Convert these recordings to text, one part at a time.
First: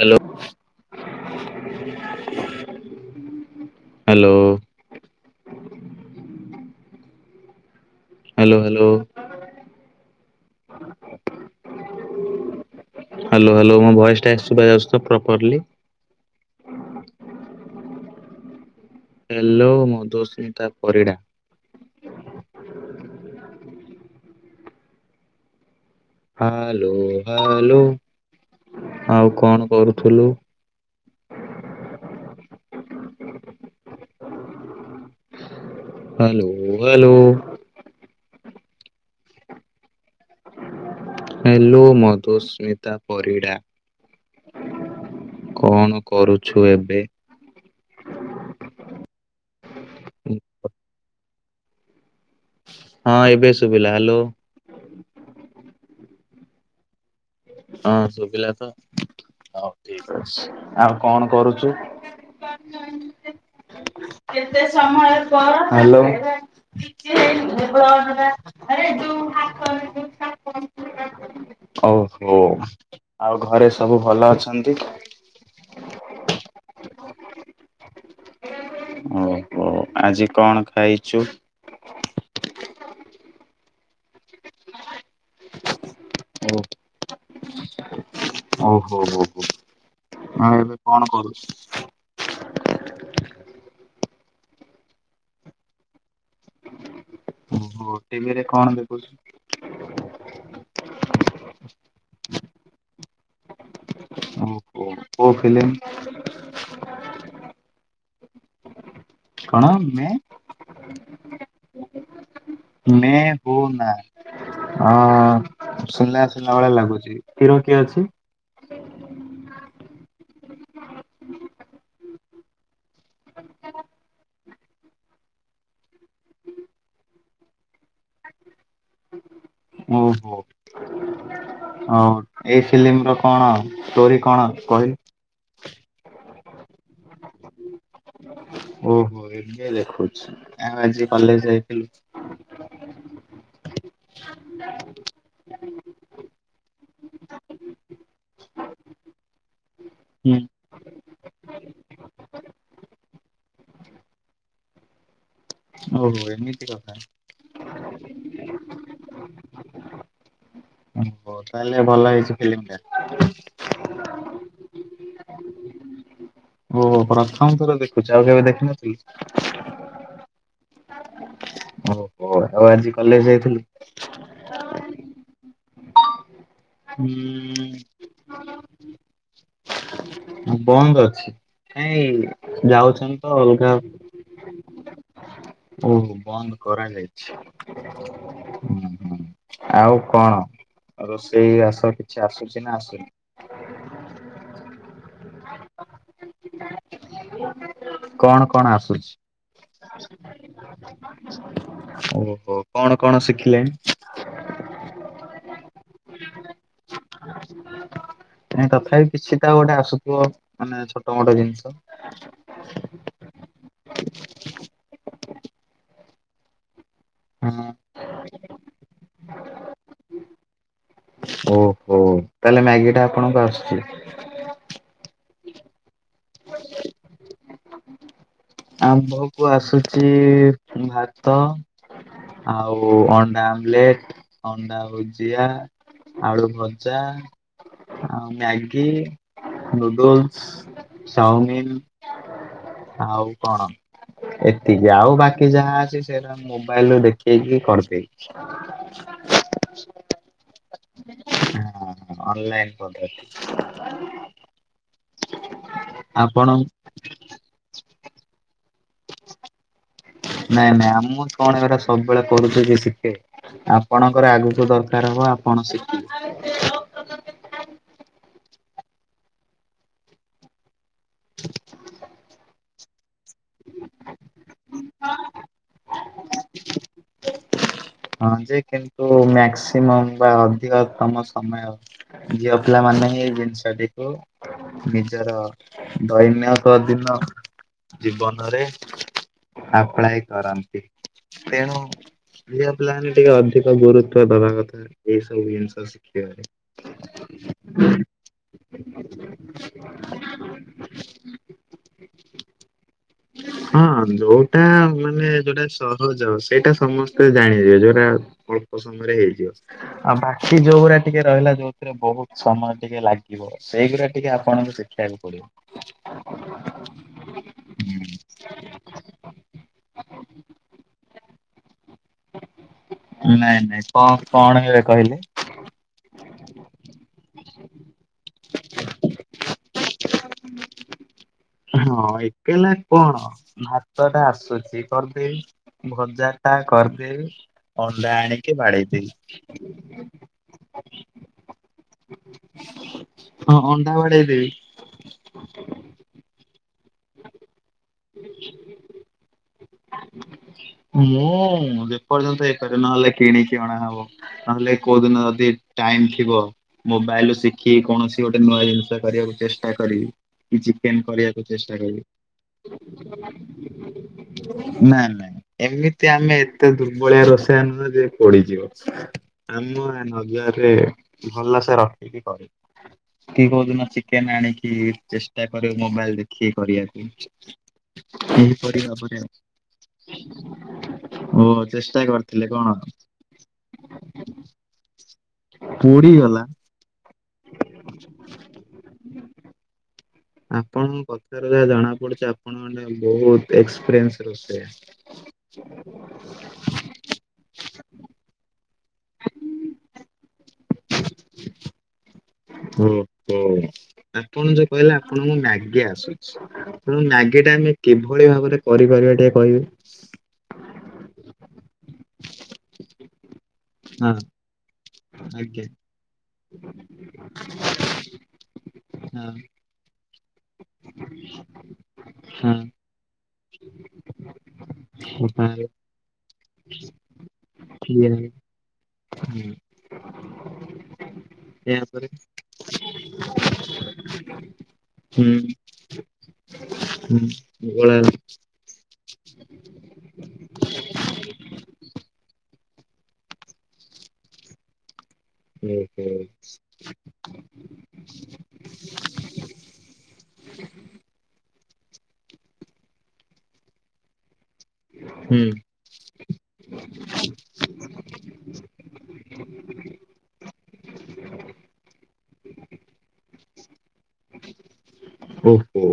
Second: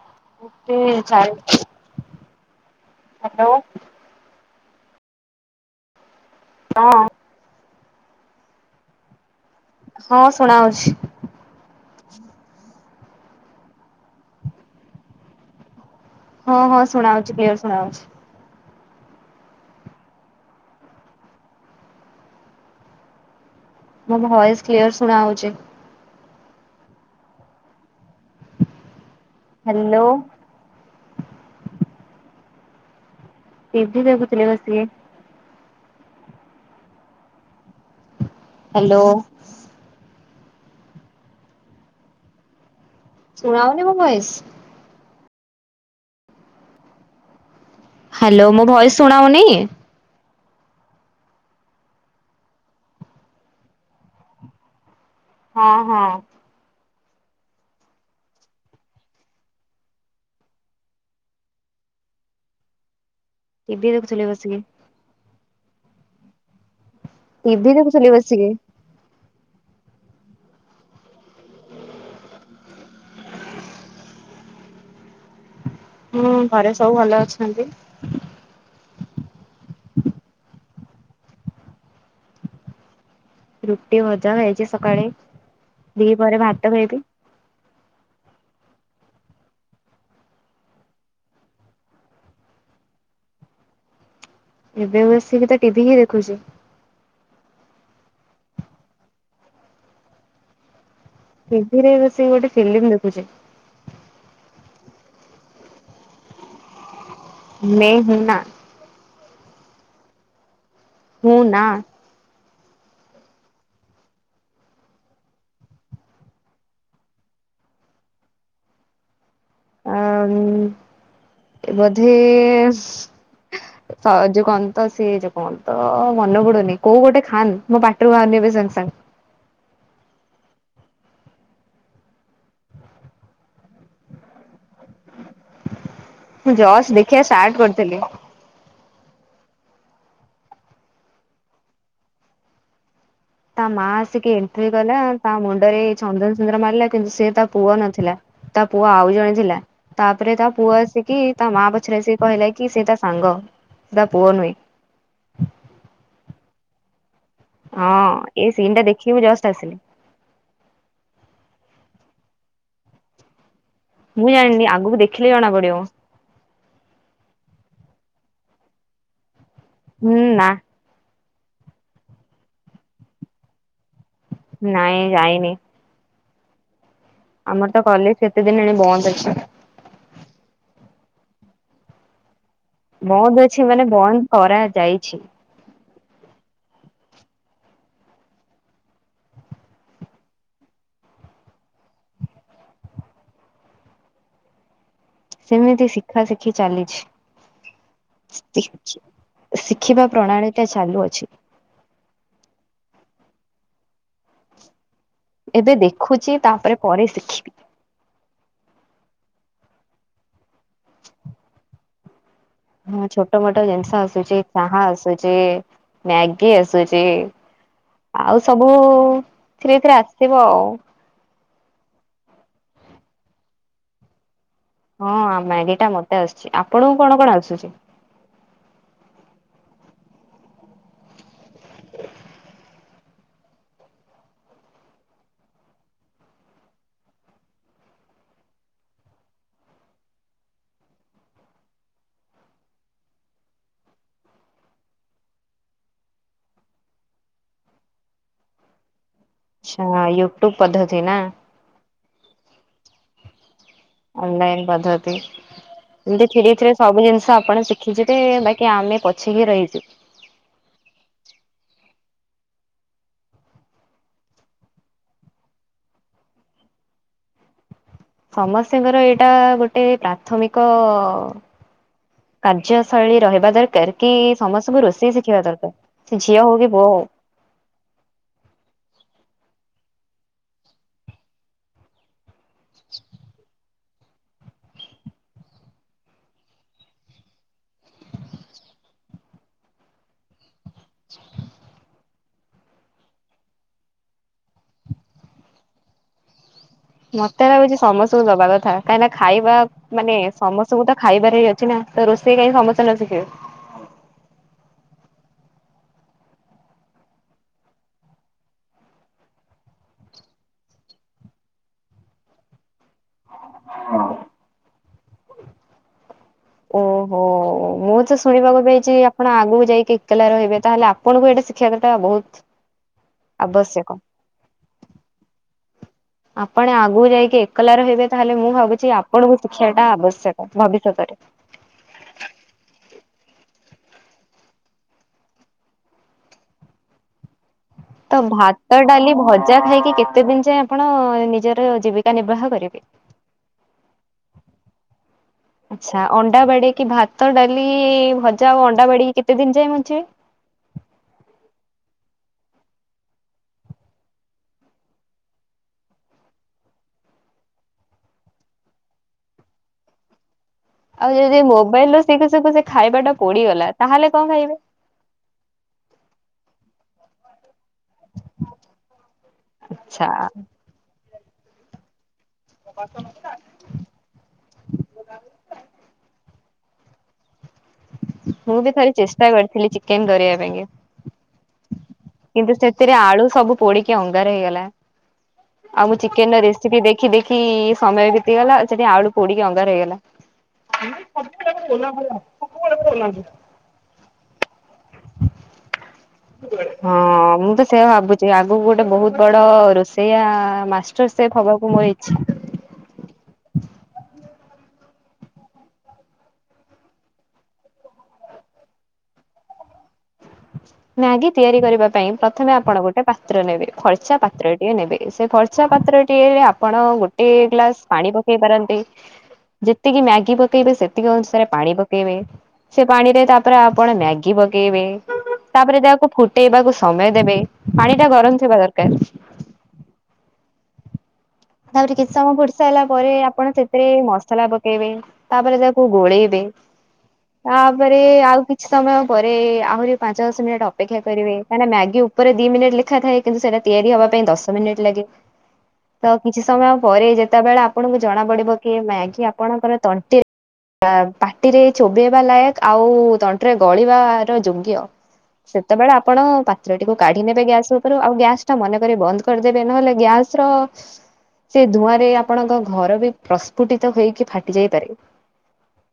Hello ବେ ଚାଏ। Hello. Hello ହଁ ହାଲୋ ହାଲୋ। ହଁ ଶୁଣାହୋଉଛି। ହାଲୋ ହାଲୋ ମୋ ଭଏସ୍ ଟା ସୁବା ଯାଉଛି ତ ପ୍ରପରଲି। ହଁ ହଁ ଶୁଣାହୋଉଛି କ୍ଲିୟର ଶୁଣାହୋଉଛି। ହେଲୋ ମଧୁସ୍ମିତା ପରିଡ଼ା। ମୋ ଭଏସ୍ କ୍ଲିୟର ଶୁଣାହଉଛି। ହାଲୋ ହାଲୋ ଆଉ କଣ ହ୍ୟାଲୋ କରୁଥୁଲୁ। [inaudible] ଟିଭି ଦେଖୁଥିଲି ବସିକି। Hello hello. Hello. Hello Madhusmita. Parida ଶୁଣାହଉନି ମୋ ଭଏସ୍? କଣ କରୁଛୁ ଏବେ? ହ୍ୟାଲୋ ମୋ ଭଏସ୍ ଶୁଣାହୋଉନି? ହୁଁ। ହଁ ଏବେ ଶୁବିଲା ହାଲୋ। ହଁ ହଁ। ହଁ ଶୁବିଲା ତ ହଉ ଠିକ୍ ଅଛି ଆଉ କଣ କରୁଚୁ? [unintelligible] ଟିଭି ଦେଖୁଥିଲି ବସିକି। ହାଲୋ। ଟିଭି ଦେଖୁଥିଲି ବସିକି। [unintelligible] ଓହୋ ଆଉ ଘରେ ସବୁ ଭଲ ଅଛନ୍ତି? ହୁଁ ଘରେ ସବୁ ଭଲ ଅଛନ୍ତି। ଓ ଆଜି କଣ ଖାଇଛୁ? ରୁଟି ଭଜା ଖାଇଚି ସକାଳେ। ଦି ପହରେ ଭାତ ଖାଇବି। ଓ ହୋ ହୋ ଏବେ କଣ କରୁଛ? [inaudible] ଏବେ ବସିକି ତ ଟିଭି ହିଁ ଦେଖୁଛି। ଓ ଟିଭିରେ କଣ ଦେଖୁଛୁ? ଟିଭିରେ ବସିକି ଗୋଟେ ଫିଲୀମ୍ ଦେଖୁଛି। ଓ କୋଉ ଫିଲୀମ୍? ମେ ହୁଁ ନା। କଣ ମେ? ହୁଁ ନା। ମେ ହୁ ନା। ହଁ ଶୁଣିଲା ଶୁଣିଲା ଭେଳିଆ ଲାଗୁଛି ହିଁରୋକିଏ ଅଛି? [unintelligible] ଆ ହୁଁ ବଧେ ସଜୋଉ କନ୍ତ ସିଏ ଯଉ କନ୍ତ ମନେ ପଡୁନି କୋଉ ଗୋଟେ ଖାନ୍ ମୋ ପାଟିରୁ ବାଉନି ଏବେ ସଜ ସଙ୍ଗ। [inaudible] ଓହୋ ହଉ ଏଇ ଫିଲ୍ମ ର କଣ ଷ୍ଟୋରି କଣ କହିଲୁ। ମୁଁ ଯଷ୍ଟ ଖିବା ଷ୍ଟାର୍ଟ କରିଥିଲି। ଓହୋ ଏଗେଜେ ଦେଖ ଉଚି ଆଉ ଆଜି କଲେଜ ଯାଇଥିଲୁ? [inaudible] ତା ମା ଆସିକି ଏଣ୍ଟ୍ରି ଗଲା ତା ମୁଣ୍ଡରେଇ ଚନ୍ଦନ ସୁୁନ୍ଦନ ମାରିଲା କିନ୍ତୁ ସେ ତା ପୁଅ ନଥିଲା ତା ପୁଅ ଆଉ ଜଣେ ଥିଲା ତାପରେ ହୁଁ। ତା ପୁଅ ଆସିକି ତା ମା ପଛରେ ସିଏ କହିଲା କି ସେ ତା ସାଙ୍ଗ ସେ ତା ପୁଅ ନୁହେଁ। ଓହୋ ଏମିତି କଥା। ହଁ ଏ ସିନ୍ ଟା ଦେଖିବାକୁ ଜଷ୍ଟ ଆସିଲି। ହଉ ତାହେଲେ ଭଲ ହେଇଛି ଫିଲ୍ମ ଟା? ମୁଁ ଜାଣିନି ଆଗକୁ ଦେଖିଲେ ଜଣା ପଡିବ। ଓହୋ ପ୍ରଥମଥର ଦେଖୁଛି ଆଉ କେବେ ଦେଖିନଥିଲୁ? ହୁଁ ନା। ଓହୋ ଆଉ ଆଜି କଲେଜ ଯାଇଥିଲୁ? ନାଇଁ ଯାଇନି। ହୁଁ। କେତଦିନ ହେଲାଣି ବନ୍ଦ ଅଛି। ବନ୍ଦ ଅଛି କାଇଁ ବନ୍ଦ ଅଛି ମାନେ ବନ୍ଦ କରାଯାଇଛି। ଓ ବନ୍ଦ କରାଯାଇଛି ହୁଁ ହୁଁ। ଆଉ କଣ ରୋଷେଇ ବାସ କିଛି ଆସୁଛି ନା ଆସୁନି? ସେମିତି ଶିଖା ଶିଖି ଚାଲିଛି। କଣ କଣ ସିଖି ଆସୁଛି ଶିଖିବା ପ୍ରଣାଳୀଟା ଚାଲୁ ଅଛି। ଓହୋ କଣ କଣ ଶିଖିଲେଣି? ଏବେ ଦେଖୁଛି ତାପରେ ପରେ ଶିଖିବି। କାଇଁ ତଥାପି କିଛିଟା ଗୋଟେ ଆସୁଥିବ ମାନେ ଛୋଟ ମୋଟ ଜିନିଷ। ହଁ ଛୋଟ ମୋଟ ଜିନିଷ ଆସୁଛି ଚାହା ଆସୁଛି ମ୍ୟାଗି ଆସୁଛି। ହଁ ଆଉ ସବୁ ଧୀରେ ଧୀରେ ଆସିବ ଆଉ। ଓହୋ ତାହେଲେ ମ୍ୟାଗି ଟା ଆପଣଙ୍କୁ ଆସୁଛି? ହଁ ମ୍ୟାଗି ଟା ମତେ ଆସିଛି ଆପଣଙ୍କୁ କଣ କଣ ଆସୁଛି ଆମ୍ଭକୁ ଆସୁଛି ଭାତ ଆଉ ଅଣ୍ଡା ଆମଲେଟ ଅଣ୍ଡା ଭୁଜିଆ ଅଳୁ ଭଜା ଆଉ ମ୍ୟାଗି ନୁଡଲସ ଚାଉମିନ୍ ଆଉ କଣ ଏତିକି ଆଉ ବାକି ଯାହା ଅଛି ସେଇଟା ମୋବାଇଲ ରୁ ଦେଖେଇକି କରିଦେଇବି ଆଛା ୟୁଟ୍ୟୁବ ପଦ୍ଧତି ନା ହଁ ଅନ୍ଲାଇନ୍ ଏମତି ଥିୀରେ ଧୀରେ ସବୁ ଜିନିଷ ଆପଣ ଶିଖ ଖିଛି ବାକି ଆମେ ପଛକି ରହିଛୁ ନାଇଁ ନାଇଁ ମୁଁ କଣ ଏ ସବୁବେଳେ କରୁଛି କି ଶିଖେ ଆପଣଙ୍କର ଆଗକୁ ଦରକାର ହବ। ହଉ ଆପଣ ସେଠ। ସମସ୍ତିଙ୍କର ଏଇଟା ଗୋଟେ ପ୍ରାଥମିକ। କାର୍ଯ୍ୟଶୈଳୀ ରହିବ। ଯା ଦ୍ୱାରା ସମସ୍ତଙ୍କୁୁ ରୋଷେଇ ଶିଖିବା ଦରକାର ସେ ଝିଅ ହଉ କି ପୁଅ ହଉ। ହଁ ଯେ କିନ୍ତୁ ମାକ୍ସିମମ ବା ଅଧିକତମ ସମୟ ଝିଅ ପିଲାମାନେ। ଆମେ ଏଇ ଜିନିଷଟିକୁ ନିଜର ଦୈନ କ ଦିନ। ଜୀବନରେ ଆପ୍ଲାଏ କରନ୍ତି ତେଣୁ। ଝିଆପିଲାମନେ ଟିକେ ଅଧିକ ଗୁରୁତ୍ୱ ଦବା କଥା ଏଇ ସବୁ ଜିନିଷ ଶିଖିବାରେ। ମତେ ଲାଗୁଛି ସମସ୍ତଙ୍କୁ ଦବା କଥା କାହିଁକି ନା ଖାଇବା ମାନେ ସମସ୍ତଙ୍କୁ ତ ଖାଇବାରେ ହି ଅଛି ନା। ତ ରୋଷେଇ କାଇଁ ସମସ୍ତେ ନ ଶିଖିବେ? ହଁ ଯୋଉଟା ମାନେ ଯୋଉଟା ସହଜ ସେଇଟା ସମସ୍ତେ ଜାଣିବେ ଯୋଉଟା। ଅଳ୍ପ ସମୟରେ ହେଇଯିବ, ଆଉ ବାକି ଯୋଉଗୁଡା ଟିକେ ରହିଲା ଯୋଉଥିରେ ବହୁତ ସମୟ ଟିକେ ଲାଗିବ। ଯିବ ସେଇଗୁଡା ଟିକେ ଆପଣଙ୍କୁ ଶିଖିବାକୁ ପଡିବ। ଓହୋ। ମୁଁ ତ ଶୁଣିବାକୁ ପାଇଛି ଆପଣ ଆଗକୁ ଯାଇକି ଏକଲା ରହିବେ ତାହେଲେ ଆପଣଙ୍କୁ ଏଇଟା ଶିଖିବା ଦର ନାଇଁ ନାଇଁ କ କଣ ଏ କହିଲେ। ଆପଣ ଆଗକୁ ଯାଇକି ଏକଲା ରହିବେ ତାହେଲେ ମୁଁ ଭାବୁଛି ଆପଣଙ୍କୁ ଶିକ୍ଷିବା ଟା ଆବଶ୍ୟକ ଭବିଷ୍ୟତରେ। ହଁ ଏକଲା କଣ ଭାତ ଟା ଆସୁଛି କରିଦେଇ ଭଜା। ଟା କରିଦେବି ଅଣ୍ଡା। ତ ଆଣିକି ଭାତ ବାଡେଇ ଦେବି ଡାଲି ଭଜା ଖାଇକି କେତେ ଦିନ ଯାଏ ଆପଣ ନିଜର ଜୀବିକା ନିର୍ବାହ କରିବେ? ହଁ ଅଣ୍ଡା ବାଡେଇଦେବି। ଆଛା ଅଣ୍ଡା ବାଡେଇକି। କି ଭାତ ଡାଲି ଭଜା ଆଉ ଅଣ୍ଡା ବାଡେଇକି କେତେ ଦିନ ଯାଏ ବଞ୍ଚିବେ? ମୁଁ। ଯେ ପର୍ଯ୍ୟନ୍ତ ହେଇପାରିବ ନହେଲେ କିଣିକି ଅଣାହବ ନହେଲେ କୋଉ ଦିନ ଯଦି ଟାଇମ୍ ଥିବ ମୋବ। ମୋବାଇଲ୍ ଶିଖିକ କୌଣସି ଗୋଟେ ନୂଆ ଜିନିଷ କରିବାକୁ ଚେଷ୍ଟା କରିବି କି ଚିକେନ ଆଉ ଯଦି କରିବାକୁ ଚେସ ମୋବାଇଲ ରୁ ଶିଖୁ ଶିଖୁ। ସେ ଖାଇବା ଟା ପୋଡିଗଲା ତାହଲେ କଣ ଖାଇବେ? ସେ ଭଳିଆ ରୋଷେଆ ନୁହଁ ଯେ ପୋଡିଯିବ ଆମ ଆଚ୍ଛା ନଜରରେ। ଭଲ ସେ ରଖ। କି କୋଉ ଦିନ ଚିକେନ ଆଣିକି ଚେଷ୍ଟା କରିବି ମୋବାଇଲରେ। କିଏ କରିଆସି? ମୁଁ ବି ଥରେ ଚେଷ୍ଟା କରିଥିଲି ଚିକେନ କରିବା ଓ ପାଇଁକା। ଚେଷ୍ଟା କରିଥିଲେ କିନ୍ତୁ କଣ ସେଥିରେ ଆଳୁ ସବୁ ପୋଡିକି ଅଙ୍ଗାର ହେଇଗଲା। ଆଉ ମୁଁ ଚିକେନ ର ପୋଡିଗଲା ରେସିପି ଦେଖି ଦେଖି ସମୟ ବିତିଗଲା ସେଠି ଆଳୁ ପୋଡିକି ଅଙ୍ଗାର ହେଇଗଲା। ଆପଣଙ୍କ କଥାରୁ ଯାହା ଜଣା ପଡୁଛି ଆପଣ। ମାନେ ବହୁତ ଏକ୍ସପିରିଏନ୍ସ ରୋଷେଇଆ। ହଁ ମୁଁ ତ ସେ ଭାବୁଛି ଆଗକୁ ଗୋଟେ। ବହୁତ ବଡ ରୋଷେଇଆ ମାଷ୍ଟର ସେଫ୍ ହବାକୁ ମୋର ଇଛା। ହଁ। [inaudible] ଓ ହୋ ଆପଣ ଯୋଉ କହିଲେ ଆପଣଙ୍କୁ ମ୍ୟାଗି ଆସୁଛି ତେଣୁ ମ୍ୟାଗି ଟା ଆମେ କିଭଳି ଭାବରେ କରିପାରିବା ଟିକେ କହିବେ? ମ୍ୟାଗି ତିଆରି କରିବା ପାଇଁ ପ୍ରଥମେ ଆପଣ ଗୋଟେ ପାତ୍ର ନେବେ ହଁ ଫର୍ଚା ପାତ୍ରଟିିଏ ନେବେ। ସେ ଆଜ୍ଞା ଫରଚା ପାତ୍ର ଟିଏ। ଆପଣ ଗୋଟେ ଗ୍ଲାସ ପାଣି ପକେଇ ପାରନ୍ତି ଯେତିକି ମାଗି ପକେଇବେ ସେତିକି ଅନୁସାରେ ପାଣି ପକେଇବେ ସେ ପାଣିରେ ତାପରେ ଆପଣ ମ୍ୟାଗି ପକେଇବେ। ହଁ ତାପରେ ତାକୁ ଫୁଟେଇବାକୁ ସମୟ ଦେବେ ପାଣି ଟା ହଁ ଗରମ ଥିବା ଦରକାର। [inaudible] ତାପରେ ଏହାପରେ କିଛି ସମୟ ବଡି ସାରିଲା ପରେ ଆପଣ ସେଥିରେ ମସଲା ପକେଇବେ ହୁଁ ତାପରେ ତାକୁ ଗୋଳେଇବେ। ହେ [inaudible] [unintelligible] ଆଉ କିଛି ସମୟ ପରେ ଆହୁରି ପାଞ୍ଚ ମିନିଟ ଅପେକ୍ଷା କରିବ କାହିଁକ ନା ମ୍ୟାଗି ଉପରେ ଦି ମିନିଟ ଲେଖା ଥାଏ। କିନ୍ତୁ ସେଟା ତିଆରି ହବା ପାଇଁ ଦଶ ମିନିଟ୍ ଲାଗେ। ହୁଁ। [inaudible] ତ କିଛି ସମୟ ପରେ ଯେତେବେଳେ ଆପଣଙ୍କୁ ଜଣା ପଡିବ କି ମ୍ୟାଗି ଆପଣଙ୍କର ତଣ୍ଟି ପାଟିରେ ଚୋବେେଇବା ଲାୟକ ଆଉ ତଣ୍ଟରେ ଗଳିବାର ଯୋଗ୍ୟ ହୁଁ ସେତେବେଳେ ଆପଣ ପାତ୍ରଟିକୁ କାଢ଼ି ନେବେ ଗ୍ୟାସ୍ ଉପରୁ ଆଉ ଗ୍ୟାସ୍ ମନେକରି ବନ୍ଦ କରିଦେବେ ନ ହେଲେ ଗ୍ୟାସ୍ ର ସେ ଧୂଆଁ ରେ ଆପଣଙ୍କ ଘର ବି ପ୍ରସ୍ଫୁଟିତ ହେଇକି ଫାଟି ଯାଇପାରେ। ଓ ହୋ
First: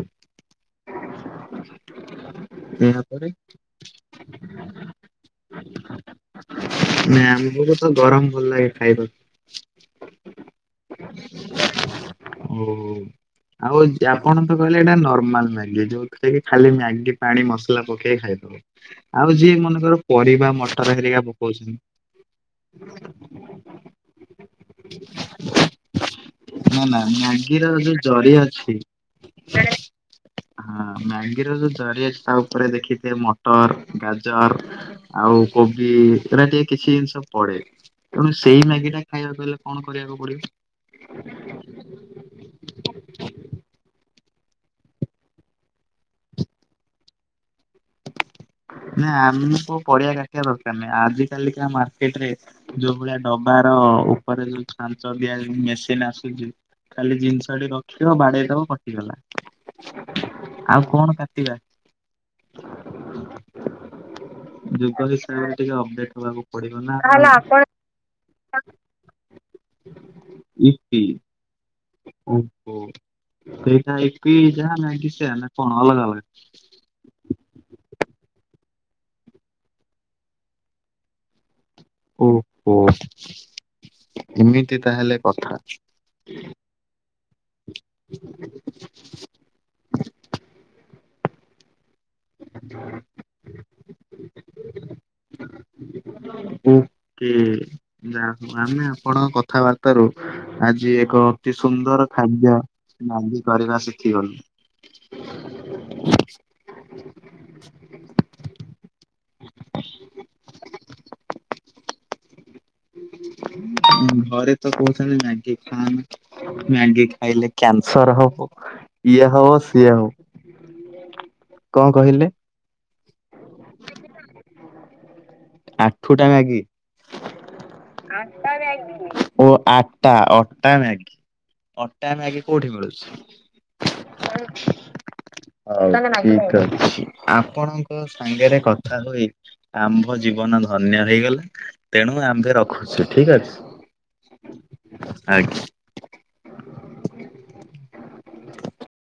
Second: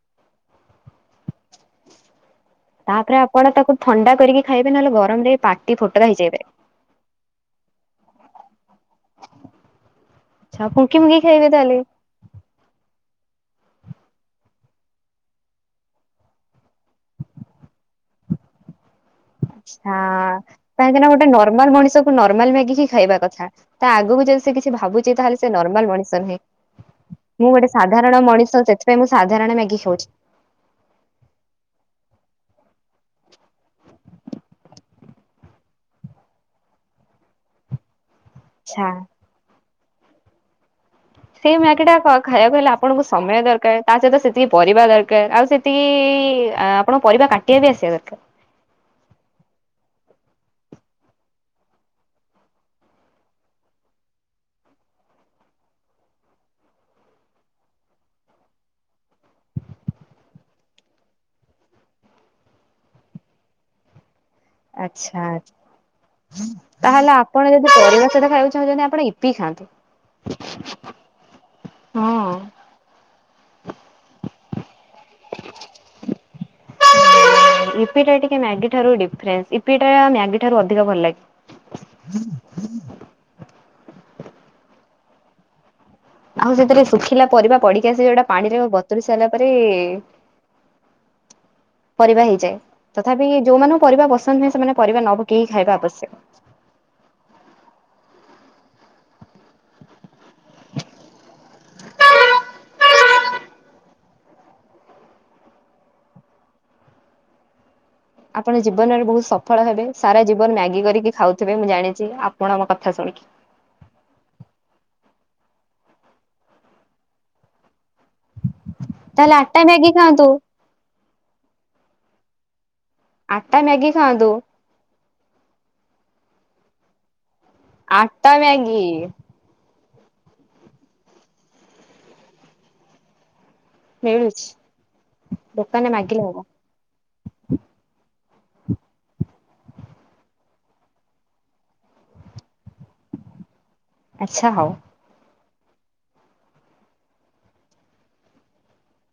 ତାପରେ ଏହାପରେ ଆପଣ ତାକୁ ଥଣ୍ଡା କରିକି ଖାଇବେ ନହେଲେ ଗରମରେ ପାଟି ଫୋଟକା ହେଇଯାଇ ପରେ। ନା ଅମୁକୁ ତ ଗରମ ଭଲ ଲାଗେ ଖାଇବାକୁ। ଫୁଙ୍କି ଫୁଙ୍କି ଖାଇବେ ତାହେଲେ। ଓ ହୋ ଆଉ ଆପଣ ତ କହିଲେ ଏଇଟା ନର୍ମାଲ ମ୍ୟାଗି ଯୋଉଥିରେ କି ଖାଲି ମ୍ୟାଗି ପାଣି ମସଲା ପକେଇ ଖାଇଦବ। ଆଉ ଯିଏ। ମନେକର ହଁ ପରିବା ମଟର କାହିଁକି ନା ହେରିକା ଗୋଟେ ନର୍ମାଲ ପକଉଛନ୍ତି ମଣିଷ କୁ ନର୍ମାଲ ମ୍ୟାଗି ହିଁ ଖାଇବା କଥା ତା ଆଗକୁ ଯଦି ସେ କିଛି ଭାବୁଛି ତା ହେଲେ ସେ ନର୍ମାଲ ମଣିଷ ନୁହେଁ। ନା ମୁଁ ମ୍ୟାଗିର ଗୋଟେ ଯୋଉ ସାଧାରଣ ଜରି ମଣିଷ ଅଛି ସେଥିପାଇଁ ମୁଁ ସାଧାରଣ ହଁ ମ୍ୟାଗି ଖାଉଛି ମ୍ୟାଙ୍ଗିର ଯୋଉ ଜରିଆ ଅଛି ତା ଉପରେ ଦେଖିଥିବେ ମ ମଟର ଗାଜର ଆଉ କୋବି ଏଟ ଟିକେ କିଛି ଜିନିଷ ପଡେ। ତେଣୁ ସେଇ ଆଚ୍ଛା। ମ୍ୟାଗି ଟା ଖାଇବାକୁ ହେଲେ କଣ କରିବାକୁ ପଡିବ। ସେଇ ମାଗି ଟ ଖାଇବାକୁ ହେଲେ ଆପଣଙ୍କୁ ସମୟ ଦରକାର। ତା ସହିତ ସେତିକି ପରିବା ଦରକାର, ଆଉ ସେତିକି ଆପଣଙ୍କ ପରିବା କାଟି ନା ଆମେ ତ ପରଆ କା ଦରକାର ନାହି ଆଜି କାଲି କା ମାର୍କେଟ ରେ ଯୋଉ ଭଳିଆ ଡବାର ଉପରେ ଯୋଉ ଛାଞ୍ଚ ଦିଆ ମେସିନ ଆସୁଛି ଖାଲି ଜିନିଷ ରଖିବବାଡେଇ ଦବ କଟିଗଲା ଆଉ କଣ କାଟିବା। ଯୁଗ ଆଛା ହିସାବରେ ଟିକେ ଅପଡେଟ ହବାକୁ ପଡିବ ନା ତାହେଲେ ଆପଣ ଆଉ। ଯଦି ପରିବା ସହିତ ଖାଇକବାକୁ ଚାହୁଁଛନ୍ତି ଆପଣ ୟୀପୀ ପିଇ ଖାଆନ୍ତୁ। ହଁ ଓ ହୋ ତା ଏଇଟା ୟିପି ଯାହା ନାଇଁ କି ସେ ଟ ନା କଣ ଅଲଗା ଅଲଗା। ୟୁପି ଟା ଟିକେ ମ୍ୟାଗି ଠାରୁ ଡିଫରେନ୍ସ, ୟୁପି ଟା ମାଗି ଠାରୁ ଅଧିକ ଭଲ ଲାଗେ। ଓ ହୋ ଏମିତି ତାହେଲେ କଥା। ଆଉ ସେଥିରେ ଶୁଖିଲା ପରିବା ପଡିକି ଆସ ଯୋଉଟା ପାଣିରେ ବତୁରି ସାରିଲା ପରେ [inaudible] ପରିବା ହେଇଯାଏ ତଥାପି ଯୋଉମାନଙ୍କୁ ପରିବା ପସନ୍ଦ ନୁହେଁ। ସେମାନେ ପରିବା ନ ପକେଇକି ଖାଇବା ଆବଶ୍ୟକ। ଓ କି ନା ଆମେ ଆପଣଙ୍କ କଥାବାର୍ତ ରୁ ଆଜି ଏକ ଅତି ସୁନ୍ଦର ଖାଦ୍ୟ ନନ୍ଦି କରିବା ଶିଖି ଗଲି। ଆପଣ ଜୀବନରେ ବହୁତ ସଫଳ ହେବେ ସାରା ଜୀବନ ମ୍ୟାଗି କରିକି ଖାଉଥିବେ ମୁଁ ଜାଣିଚି ଆପ ଆପଣଙ୍କ କଥା ଶୁଣିକି। ସମେସ୍ତେ କହୁଛନ୍ତି ମ୍ୟାଗି ଖାନି ମ୍ୟାଗି ଖାଇଲେ କ୍ୟା ସର ହବ ଇଏ ତାହେଲେ ହବ ଆଟା ମ୍ୟାଗି ସିଏ ଖାଆନ୍ତୁ ହବ କଣ କହିଲେ। ଆଟା ମ୍ୟାଗି ଖାଆନ୍ତୁ। ଆଠୁ ଟା ମ୍ୟାଗି ଆଟା ମ୍ୟାଗ ଓ ଆ ଟା ଅଟା ମ୍ୟାଗି ଅଟା ମ୍ୟାଗି କୋଉଠି ମିଳୁଛି। ମିଳୁଛି ଦୋକାନରେ ମାଗିଲେ ହଉ ହବ ଠିକ୍ ଅଛି ଆପଣଙ୍କ ସା ସାଙ୍ଗରେ କଥା ହୋଇ ଆମ୍ଭ ଯିବ ଜୀବନ ଧନ୍ୟ ହେଇଗଲା ତେଣୁ ଆମ୍ଭେ ରଖୁଛୁ ଠିକ୍ ଆଚ୍ଛା ହଉ। ଅଛି। ଆଜ୍ଞା। [inaudible]